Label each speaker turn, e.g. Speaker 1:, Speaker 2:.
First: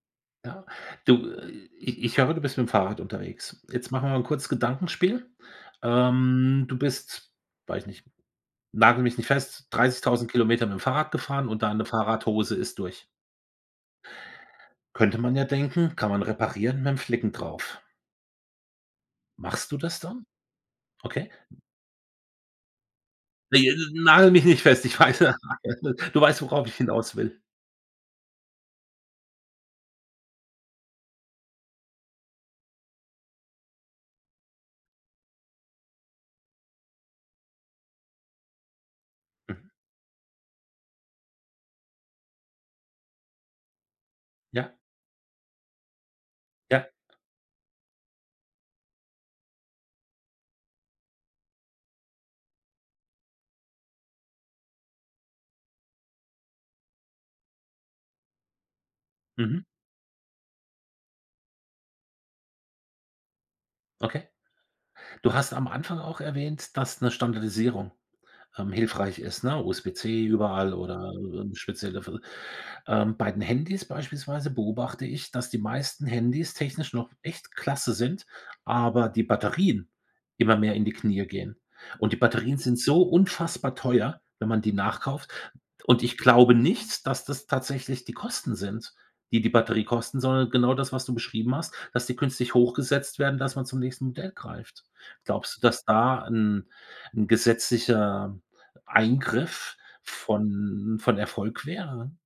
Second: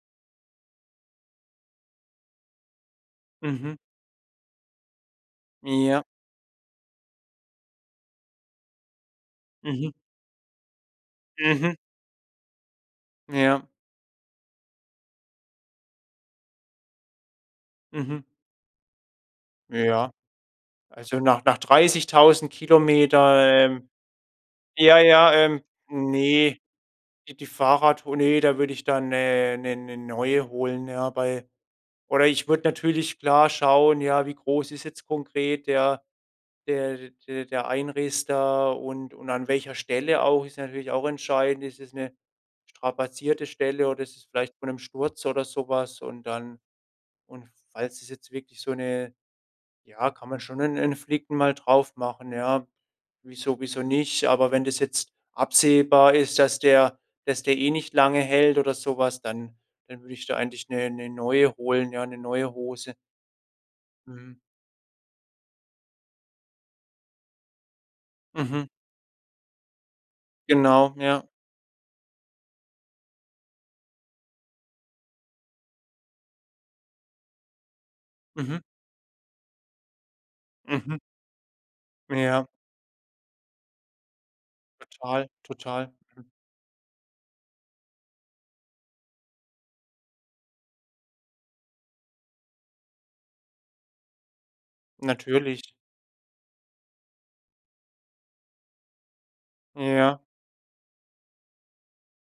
Speaker 1: Ja. Du, ich ich höre, du bist mit'm Fahrrad unterwegs.
Speaker 2: Mhm.
Speaker 1: Jetzt machen wir mal 'n kurzes Gedankenspiel.
Speaker 2: Ja.
Speaker 1: Ähm, du bist, weiß ich nicht nagel mich nicht fest,
Speaker 2: Mhm.
Speaker 1: 30.000 km mit'm Fahrrad gefahren und
Speaker 2: Mhm.
Speaker 1: deine Fahrradhose ist durch.
Speaker 2: Ja.
Speaker 1: Könnte man ja denken, kann man reparieren mit'm Flicken drauf.
Speaker 2: Mhm.
Speaker 1: Machst du das
Speaker 2: Ja.
Speaker 1: dann?
Speaker 2: Also,
Speaker 1: Okay.
Speaker 2: nach nach 30.000 km,
Speaker 1: Ne,
Speaker 2: ähm
Speaker 1: nagel mich nicht fest, ich
Speaker 2: ja,
Speaker 1: weiß
Speaker 2: ja,
Speaker 1: ja
Speaker 2: ähm,
Speaker 1: du weißt,
Speaker 2: ne,
Speaker 1: worauf ich hinaus
Speaker 2: die
Speaker 1: will.
Speaker 2: die Fahrradtour, ne, da würde ich da 'ne 'ne 'ne neue holen, ja, bei oder ich würde natürlich klar schauen, ja, wie groß ist jetzt konkret der der d d der Einriss da und und an
Speaker 1: Mhm.
Speaker 2: welcher Stelle auch. Ist natürlich auch entscheidend, ist es 'ne strapazierte Stelle oder ist es vielleicht von
Speaker 1: Ja.
Speaker 2: 'nem Sturz, oder so was. Und dann
Speaker 1: Ja.
Speaker 2: und falls es jetzt wirklich so 'ne ja, kann man schon 'n 'n Flicken mal drauf machen, ja. Wieso wieso nicht? Aber wenn das jetzt absehbar ist, dass der dass der eh nicht lange hält oder so was, dann
Speaker 1: Mhm.
Speaker 2: dann würde ich da eigentlich 'ne ne neue holen ja, 'ne neue Hose.
Speaker 1: Okay.
Speaker 2: Mhm.
Speaker 1: Du hast am Anfang auch erwähnt, dass 'ne Standardisierung,
Speaker 2: Mhm.
Speaker 1: ähm, hilfreich ist, ne, USB-C überall,
Speaker 2: Genau,
Speaker 1: oder
Speaker 2: ja.
Speaker 1: eben speziell dafür. Ähm, bei den Handys beispielsweise beobachte ich, dass die meisten Handys technisch noch echt klasse sind,
Speaker 2: Mhm.
Speaker 1: aber die Batterien immer mehr in die
Speaker 2: Mhm.
Speaker 1: Knie gehen. Und die
Speaker 2: Ja.
Speaker 1: Batterien sind so unfassbar teuer, wenn man die
Speaker 2: Total,
Speaker 1: nachkauft.
Speaker 2: total,
Speaker 1: Und ich
Speaker 2: mhm.
Speaker 1: glaube nicht, dass das tatsächlich die Kosten sind, die die Batterie kosten, sondern genau das, was du beschrieben hast, dass die künstlich hochgesetzt werden, dass man zum nächsten Modell greift. Glaubst du,
Speaker 2: Natürlich.
Speaker 1: dass da 'n 'n gesetzlicher Eingriff
Speaker 2: Ja.
Speaker 1: von von Erfolg wäre?